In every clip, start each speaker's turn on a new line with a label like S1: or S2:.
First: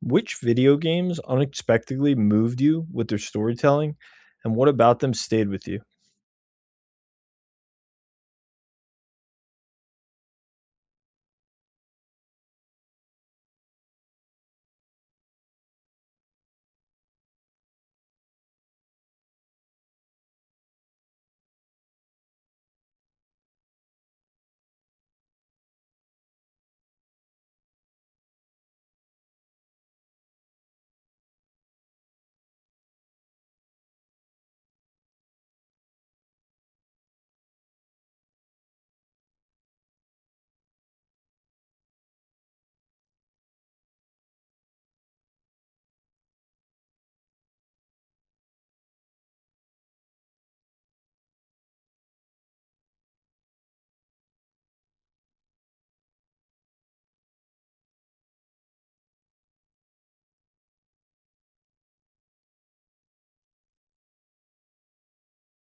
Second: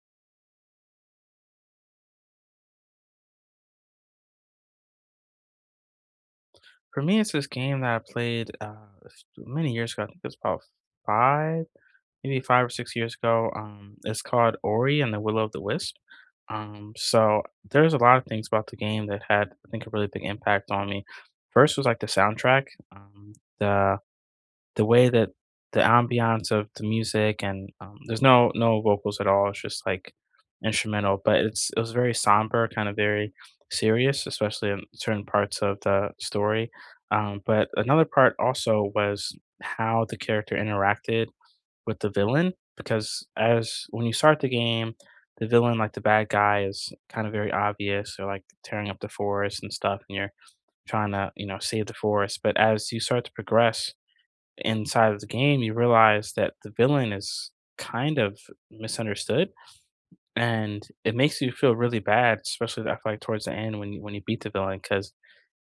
S1: Which video games unexpectedly moved you with their storytelling, and what about them stayed with you?
S2: For me, it's this game that I played many years ago. I think it's about 5, maybe 5 or 6 years ago. It's called Ori and the Will of the Wisp. So there's a lot of things about the game that had, I think, a really big impact on me. First was like the soundtrack. Um, the the way that the ambiance of the music and, there's no vocals at all, it's just, like, instrumental, but it was very somber, kinda very serious, especially in certain parts of the story. But another part also was how the character interacted with the villain, because as when you start the game, the villain, like, the bad guy is kinda very obvious. They're, like, tearing up the forest and stuff, and you're trying to, you know, save the forest. But as you start to progress inside of the game, you realize that the villain is kind of misunderstood, and it makes you feel really bad, especially I feel like towards the end when you beat the villain, because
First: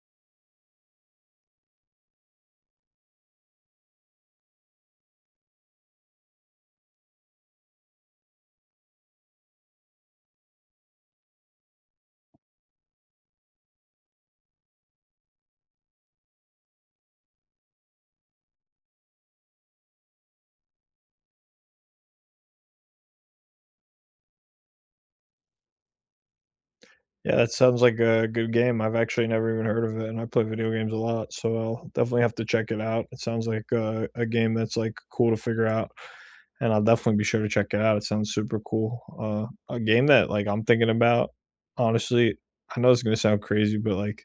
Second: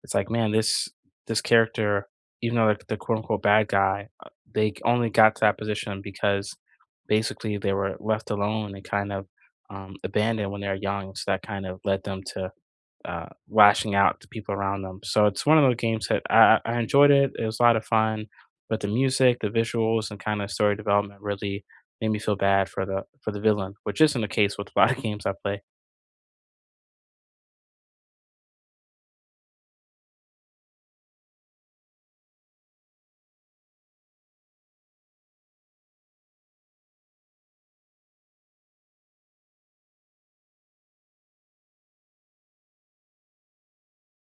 S2: it's like, man, this character, even though they're the quote unquote bad guy, they only got to that position because basically they were left alone and kind of abandoned when they were young, so that kind of led them to lashing out to people around them. So it's one of those games that I enjoyed it. It was a lot of fun, but the music, the visuals, and kind of story development really made me feel bad for the villain, which isn't the case with a lot of games I play.
S1: Yeah, that sounds like a good game. I've actually never even heard of it, and I play video games a lot, so I'll definitely have to check it out. It sounds like a game that's like cool to figure out, and I'll definitely be sure to check it out. It sounds super cool. A game that like I'm thinking about, honestly, I know it's gonna sound crazy, but like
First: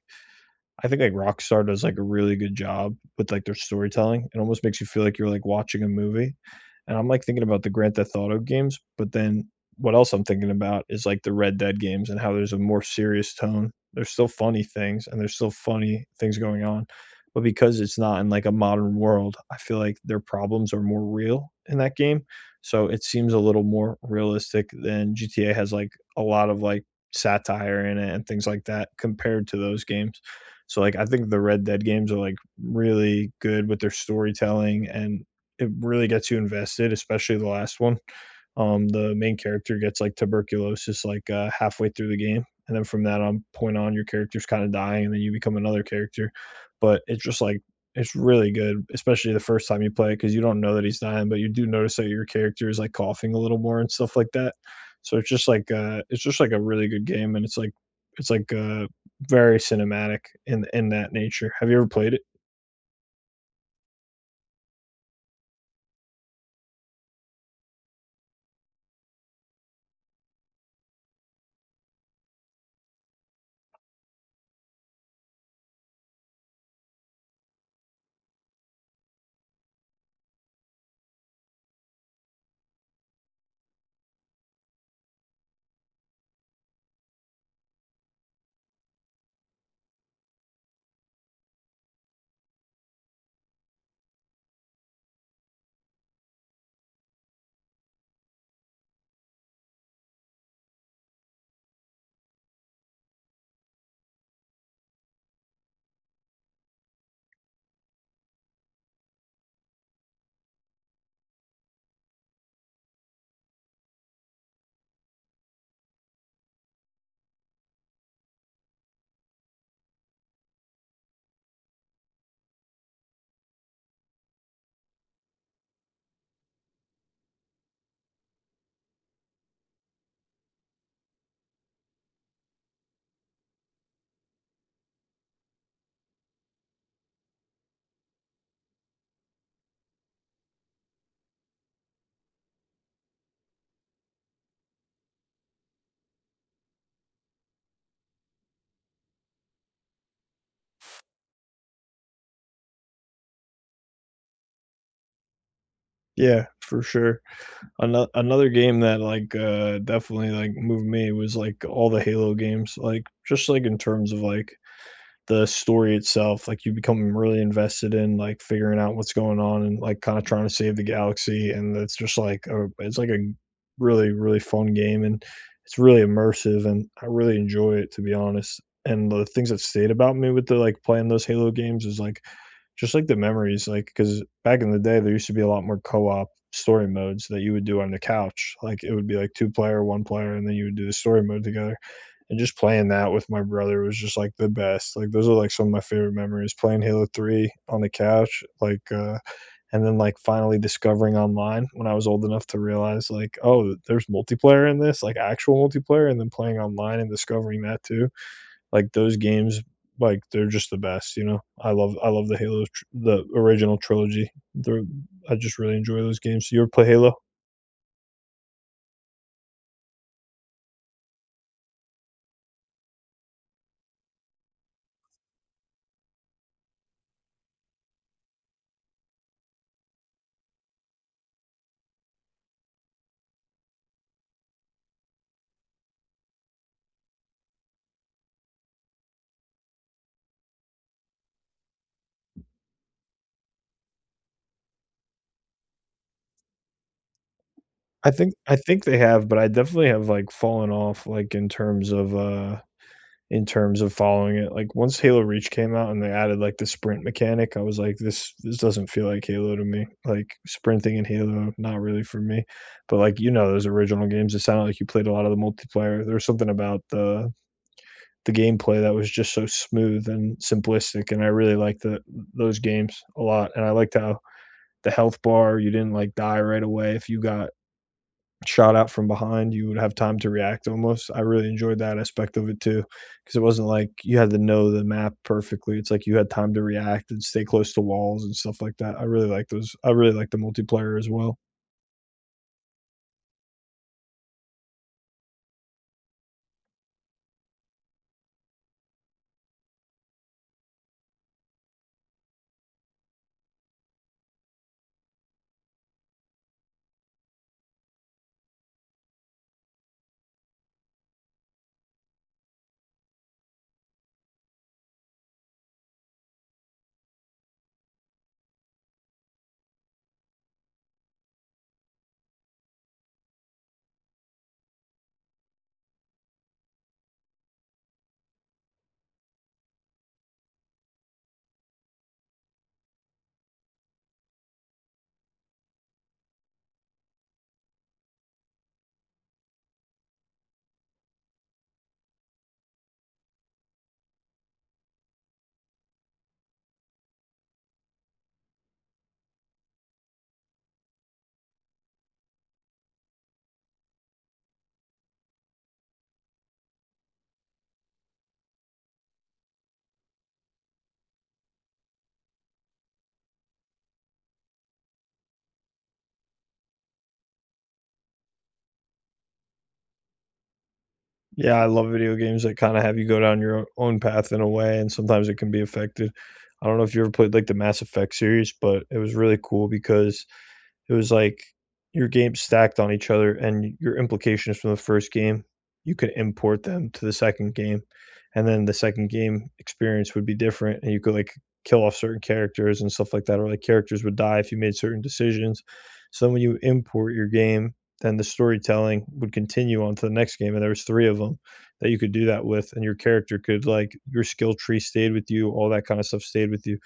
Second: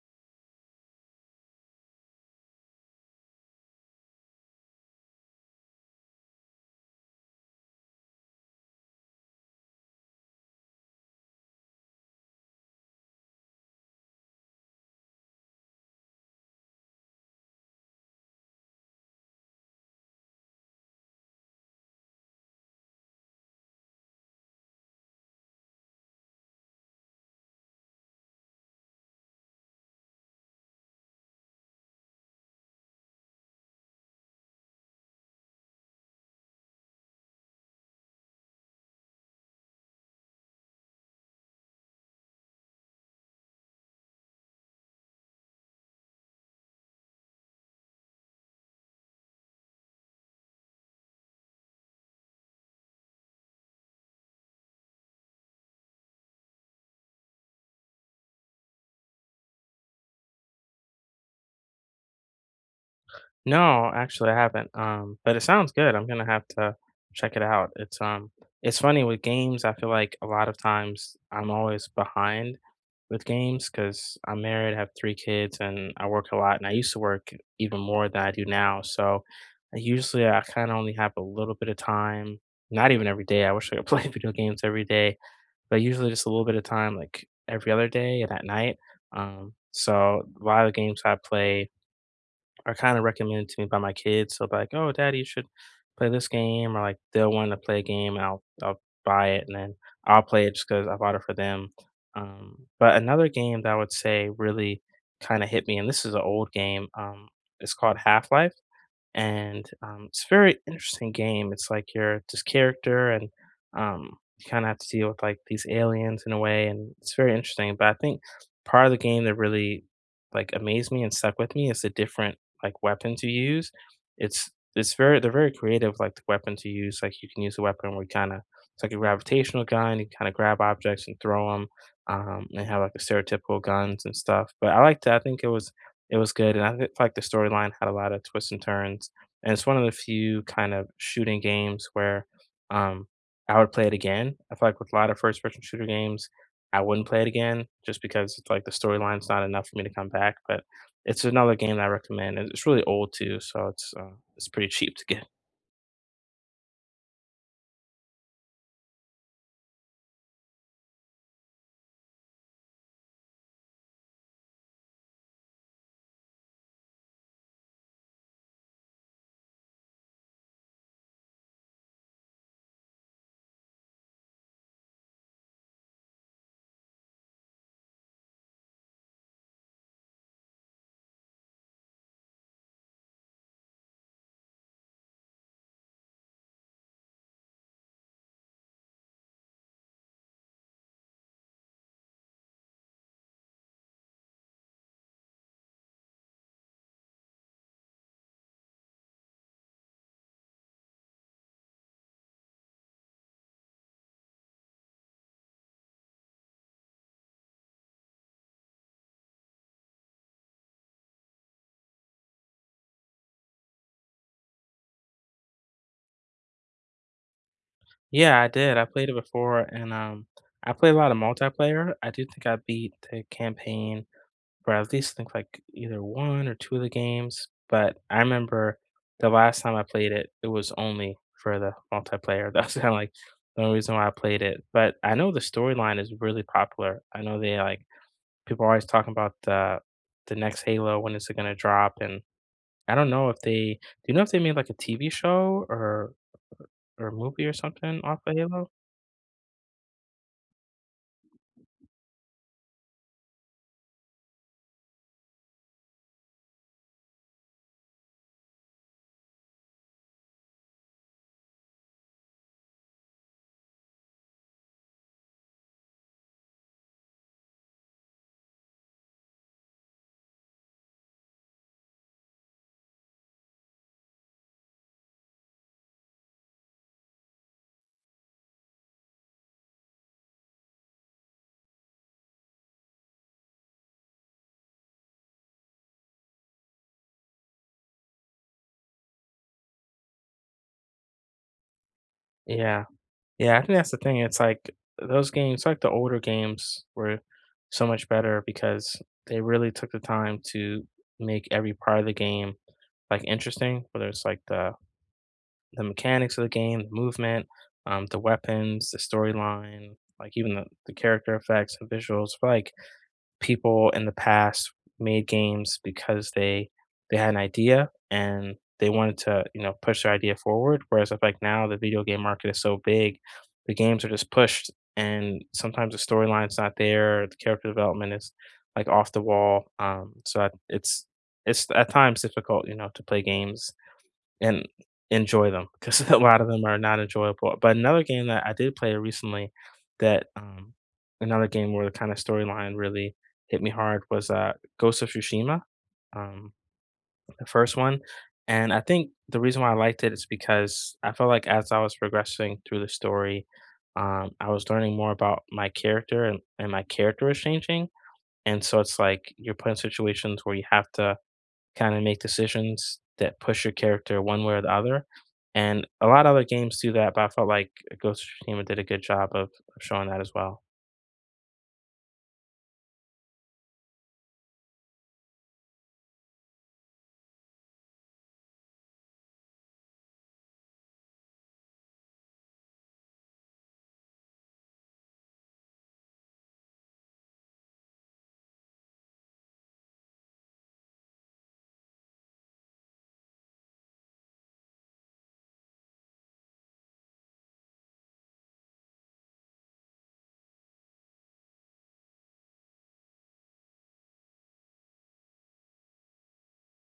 S1: I think like Rockstar does like a really good job with like their storytelling. It almost makes you feel like you're like watching a movie. And I'm like thinking about the Grand Theft Auto games, but then what else I'm thinking about is like the Red Dead games and how there's a more serious tone. There's still funny things and there's still funny things going on. But because it's not in like a modern world, I feel like their problems are more real in that game. So it seems a little more realistic than GTA has like a lot of like satire in it and things like that compared to those games. So like I think the Red Dead games are like really good with their storytelling and it really gets you invested, especially the last one. The main character gets like tuberculosis like halfway through the game, and then from that on point on, your character's kind of dying, and then you become another character. But it's just like it's really good, especially the first time you play it because you don't know that he's dying, but you do notice that your character is like coughing a little more and stuff like that. So it's just like a really good game, and it's like very cinematic in that nature. Have you ever played it?
S2: No, actually, I haven't. But it sounds good. I'm gonna have to check it out. It's funny with games. I feel like a lot of times I'm always behind with games because I'm married, have 3 kids, and I work a lot. And I used to work even more than I do now. So I usually I kind of only have a little bit of time. Not even every day. I wish I could play video games every day, but usually just a little bit of time, like every other day and at night. So a lot of the games I play are kind of recommended to me by my kids. So like, oh, daddy, you should play this game, or like they'll want to play a game, and I'll buy it, and then I'll play it just because I bought it for them. But another game that I would say really kind of hit me, and this is an old game. It's called Half Life and it's a very interesting game. It's like you're this character, and um, you kind of have to deal with like these aliens in a way, and it's very interesting. But I think part of the game that really like amazed me and stuck with me is the different like weapons you use. It's it's very they're very creative like the weapons you use. Like you can use a weapon where you kind of it's like a gravitational gun. You kind of grab objects and throw them. And have like the stereotypical guns and stuff, but I liked it. I think it was good, and I did like the storyline had a lot of twists and turns, and it's one of the few kind of shooting games where, um, I would play it again. I feel like with a lot of first person shooter games, I wouldn't play it again just because it's like the storyline's not enough for me to come back, but it's another game that I recommend, and it's really old too, so it's it's pretty cheap to get.
S1: Yeah, for sure. Another game that, like, definitely, like, moved me was, like, all the Halo games, like, just, like, in terms of, like, the story itself, like, you become really invested in, like, figuring out what's going on and, like, kinda trying to save the galaxy, and it's just, like, a it's, like, a really, really fun game, and it's really immersive, and I really enjoy it, to be honest, and the things that stayed about me with the, like, playing those Halo games is, like, just like the memories, like because back in the day, there used to be a lot more co-op story modes that you would do on the couch. Like, it would be, like, 2 player, 1 player, and then you would do the story mode together, and just playing that with my brother was just, like, the best. Like, those are, like, some of my favorite memories, playing Halo 3 on the couch, like, and then, like, finally discovering online when I was old enough to realize, like, "Oh, there's multiplayer in this, like, actual multiplayer," and then playing online and discovering that too like those games, like they're just the best, you know. I love the Halo, the original trilogy. They're, I just really enjoy those games. You ever play Halo?
S2: Yeah, I did. I played it before, and, I played a lot of multiplayer. I do think I beat the campaign for at least think like either one or two of the games. But I remember the last time I played it, it was only for the multiplayer. That's kind of like the only reason why I played it. But I know the storyline is really popular. I know they like people are always talking about the next Halo, when is it going to drop, and I don't know if they Do you know if they made like a TV show or a movie or something off of
S1: I
S2: Halo?
S1: think they have, but I definitely have like fallen off, like in terms of following it. Like once Halo Reach came out and they added like the sprint mechanic, I was like, this doesn't feel like Halo to me. Like sprinting in Halo, not really for me. But like you know, those original games, it sounded like you played a lot of the multiplayer. There was something about the gameplay that was just so smooth and simplistic and I really liked the those games a lot and I liked how the health bar you didn't like die right away if you got shot out from behind you would have time to react almost. I really enjoyed that aspect of it too because it wasn't like you had to know the map perfectly. It's like you had time to react and stay close to walls and stuff like that. I really like those. I really like the multiplayer as well.
S2: Yeah. Yeah, I think that's the thing, it's like, those games like, the older games were so much better because they really took the time to make every part of the game, like, interesting, whether it's, like, the mechanics of the game, the movement, the weapons, the storyline, like even the character effects and visuals. I feel like people in the past made games because they had an idea and they wanted to you know push their idea forward. Whereas I feel like now the video game market is so big, the games are just pushed, and sometimes the storyline's not there, the character development is like off the wall. So I, it's at times difficult, you know, to play games and enjoy them because a lot of them are not enjoyable. But another game that I did play recently that another game where the kind of storyline really hit me hard was Ghost of Tsushima, um the first one. And I think the reason why I liked it is because I felt like as I was progressing through the story, I was learning more about my character and my character was changing. And so it's like you're put in situations where you have to kinda make decisions that push your character one way or the other, and a lot of other games do that, but I felt like Ghost of Tsushima did a good job of showing that as well.
S1: Yeah, I love video games that kinda have you go down your o own path in a way, and sometimes it can be affected. I don't know if you ever played, like, the Mass Effect series, but it was really cool because it was like your games stacked on each other and your implications from the first game, you could import them to the second game, and then the second game experience would be different, and you could, like, kill off certain characters and stuff like that, or, like, characters would die if you made certain decisions. So then when you import your game, then the storytelling would continue on to the next game, and there was 3 of them that you could do that with, and your character could, like your skill tree stayed with you, all that kinda stuff stayed with you,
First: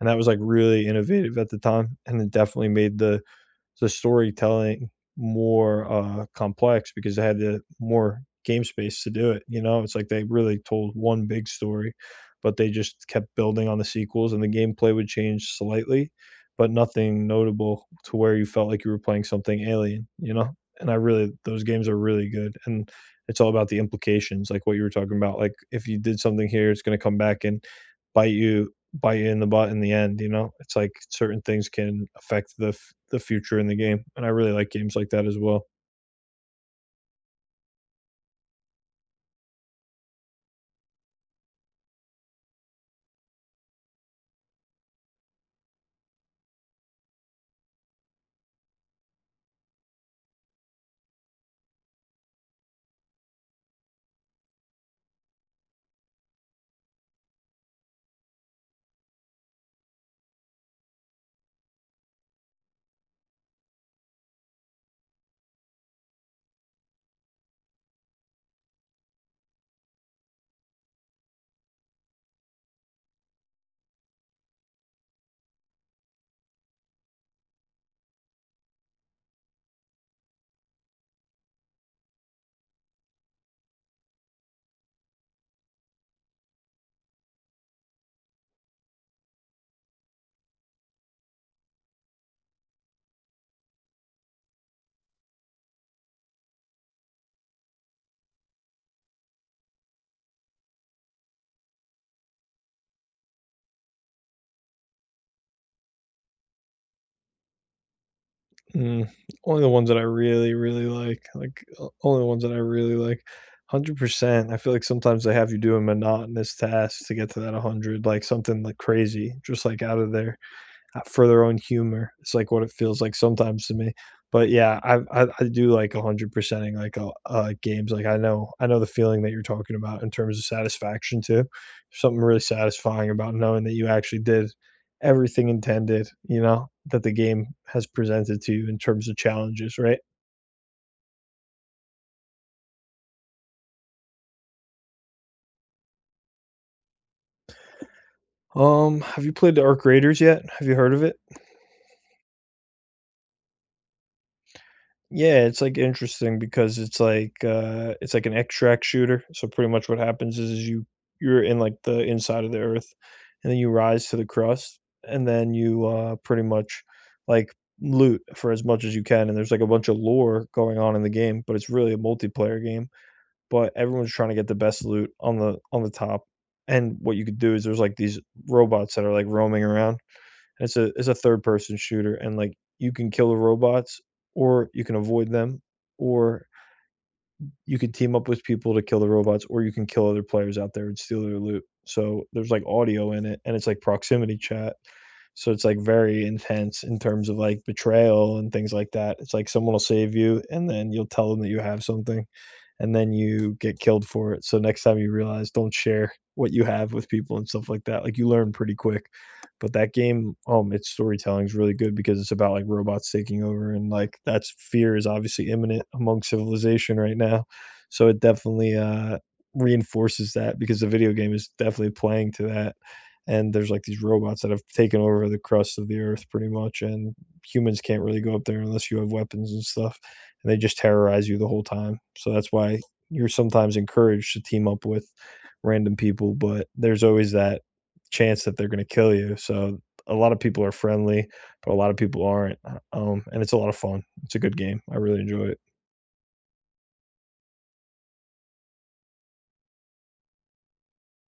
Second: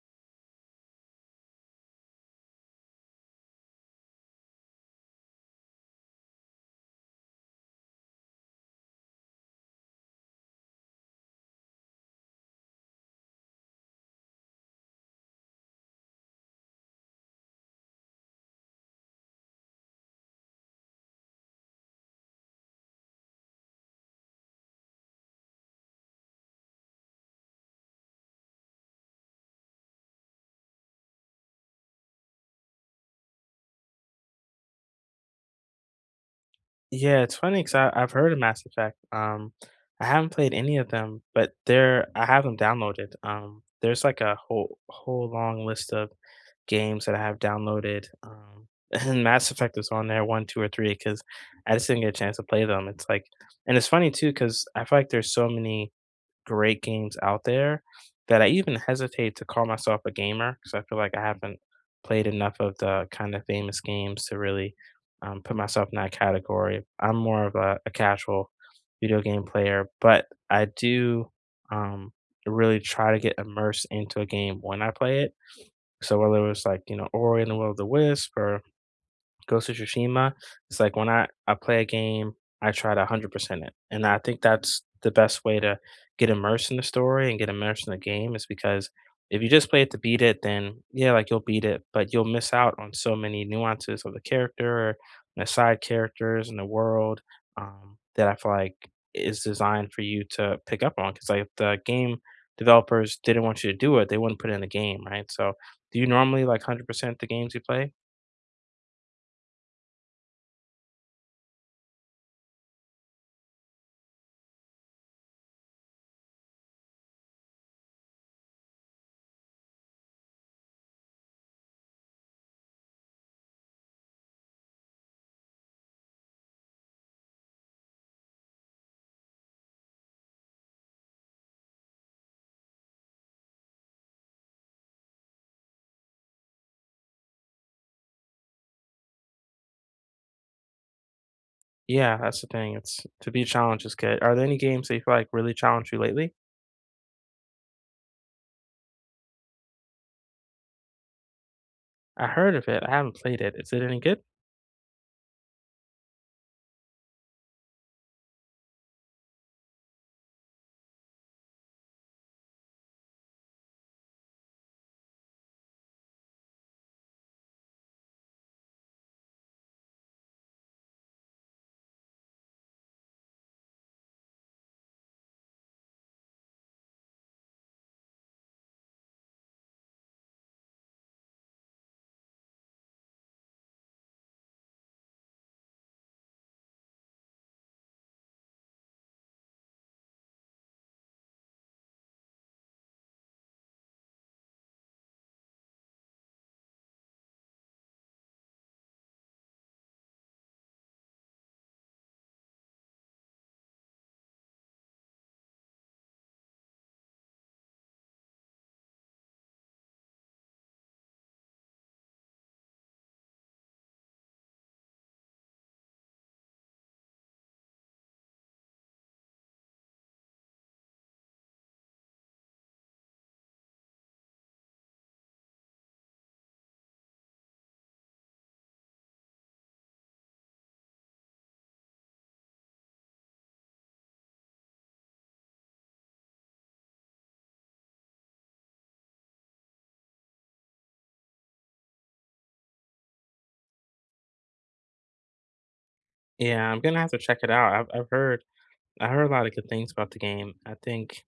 S1: and that was, like, really innovative at the time, and it definitely made the storytelling more complex because they had the more game space to do it. You know, it's like they really told one big story, but they just kept building on the sequels, and the gameplay would change slightly, but nothing notable to where you felt like you were playing something alien. You know, and I really those games are really good, and it's all about the implications, like what you were talking about. Like if you did something here, it's going to come back and bite you bite you in the butt in the end, you know? It's like certain things can affect the the future in the game, and I really like games like that as well.
S2: Yeah, it's funny because I've heard of Mass Effect. I haven't played any of them, but there I have them downloaded. There's like a whole long list of games that I have downloaded, and Mass Effect is on there 1, 2, or three because I just didn't get a chance to play them. It's like and it's funny too because I feel like there's so many great games out there that I even hesitate to call myself a gamer because I feel like I haven't played enough of the kind of famous games to really put myself in that category. I'm more of a casual video game player, but I do um, really try to get immersed into a game when I play it. So whether it was like you know Ori and the Will of the Wisp or Ghost of Tsushima, it's like when I play a game, I try to 100% it, and I think that's the best way to get immersed in the story and get immersed in the game is because if you just play it to beat it, then yeah, like you'll beat it, but you'll miss out on so many nuances of the character and the side characters and the world, that I feel like is designed for you to pick up on. Because like if the game developers didn't want you to do it, they wouldn't put it in the game, right? So, do you normally like 100% the games you play?
S1: Mm, only the ones that I really, really like only the ones that I really like. 100%. I feel like sometimes they have you doing monotonous tasks to get to that 100, like something like crazy, just like out of there. For their own humor. It's like what it feels like sometimes to me. But yeah, I do like 100%ing like games. Like I know the feeling that you're talking about in terms of satisfaction too. Something really satisfying about knowing that you actually did everything intended, you know, that the game has presented to you in terms of challenges, right?
S2: Yeah, that's the thing. It's to be challenged is good. Are there any games that you feel like really challenge you lately?
S1: Have you played the Arc Raiders yet? Have you heard of it?
S2: I heard of it. I haven't played it. Is it any good?
S1: Yeah, it's, like, interesting because it's like an extract shooter, so pretty much what happens is you you're in, like, the inside of the earth, and then you rise to the crust, and then you, pretty much, like, loot for as much as you can, and there's, like, a bunch of lore going on in the game, but it's really a multiplayer game, but everyone's trying to get the best loot on the top, and what you could do is there's, like, these robots that are, like, roaming around. It's a third person shooter and, like, you can kill the robots or you can avoid them or you could team up with people to kill the robots, or you can kill other players out there and steal their loot. So there's like audio in it, and it's like proximity chat. So it's like very intense in terms of like betrayal and things like that. It's like someone will save you, and then you'll tell them that you have something, and then you get killed for it. So next time you realize, don't share what you have with people and stuff like that. Like you learn pretty quick. But that game, its storytelling is really good because it's about like robots taking over, and like that's fear is obviously imminent among civilization right now. So it definitely reinforces that because the video game is definitely playing to that. And there's like these robots that have taken over the crust of the earth pretty much, and humans can't really go up there unless you have weapons and stuff. And they just terrorize you the whole time. So that's why you're sometimes encouraged to team up with random people, but there's always that chance that they're going to kill you. So a lot of people are friendly, but a lot of people aren't. And it's a lot of fun. It's a good game. I really enjoy it.
S2: Yeah, I'm gonna have to check it out. I've heard I heard a lot of good things about the game. I think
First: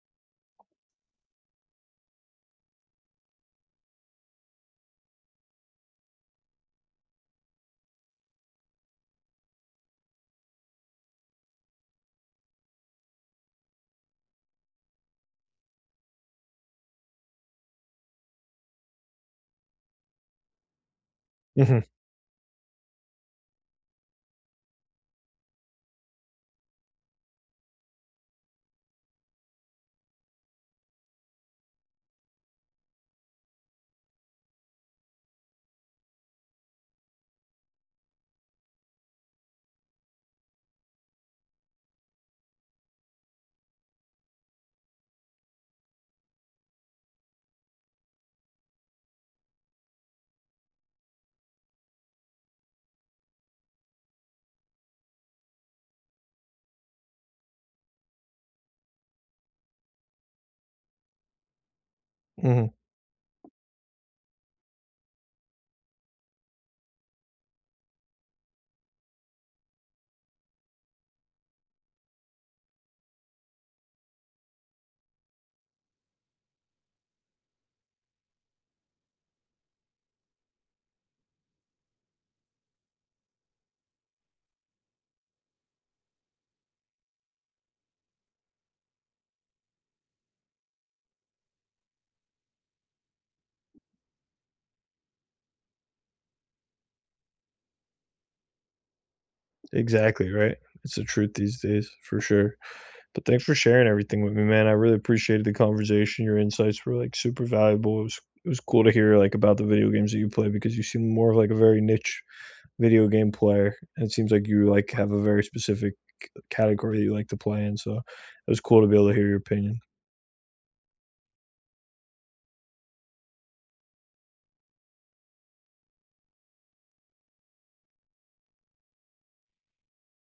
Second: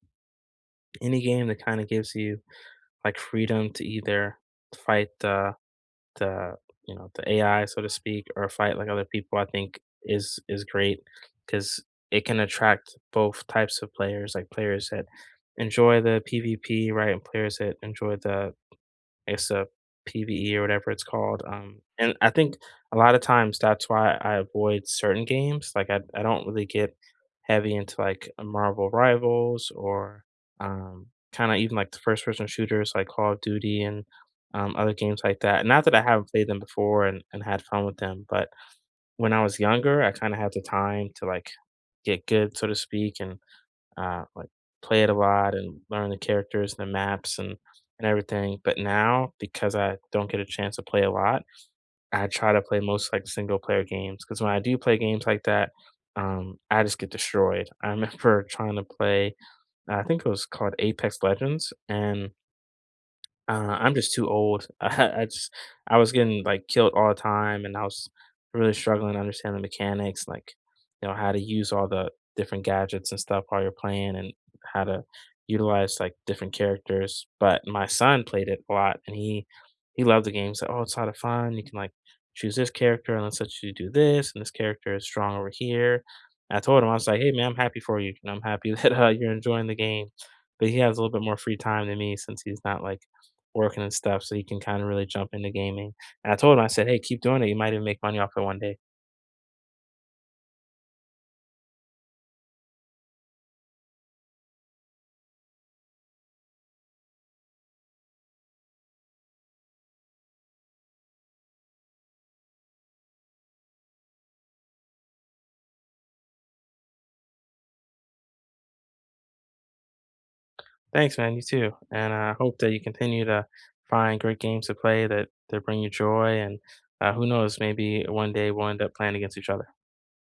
S2: any game that kind of gives you like freedom to either fight the you know the AI so to speak or fight like other people, I think is great because it can attract both types of players, like players that enjoy the PvP, right, and players that enjoy the It's a PvE or whatever it's called,
S1: hmm
S2: and I think a lot of times that's why I avoid certain games, like, I don't really get heavy into, like, Marvel Rivals, or um, kinda even, like, the first person shooters like Call of Duty, and other games like that. Not that I haven't played them before and had fun with them, but when I was younger, I kinda had the time to, like, get good, so to speak, and uh, like play it a lot and learn the characters and the maps and everything. But now, because I don't get a chance to play a lot, I try to play most like single player games. Because when I do play games like that, I just get destroyed. I remember trying to play, I think it was called Apex Legends, and
S1: hmm
S2: I'm just too old. I just I was getting, like, killed all the time, and I was really struggling to understand the mechanics, like, you know, how to use all the different gadgets and stuff while you're playing and how to utilize, like, different characters. But my son played it a lot, and he loved the game. He's like, "Oh, it's a lot of fun. You can, like, choose this character, and let's let you do this, and this character is strong over here." I told him, I was like, "Hey, man, I'm happy for you, and I'm happy that, you're enjoying the game," but he has a little bit more free time than me since he's not, like, working and stuff, so you can kinda really jump into gaming. And I told him, I said, "Hey, keep doing it, you might even make money off it one day."
S1: Exactly, right? It's the truth these days, for sure. But thanks for sharing everything with me, man. I really appreciated the conversation. Your insights were, like, super valuable. It was cool to hear, like, about the video games that you play because you seem more of, like, a very niche video game player, and it seems like you, like, have a very specific category that you like to play in, so it was cool to be able to hear your opinion.
S2: "Thanks, man, you too, and I hope that you continue to find great games to play that bring you joy, and, who knows, maybe one day we'll end up playing against each other."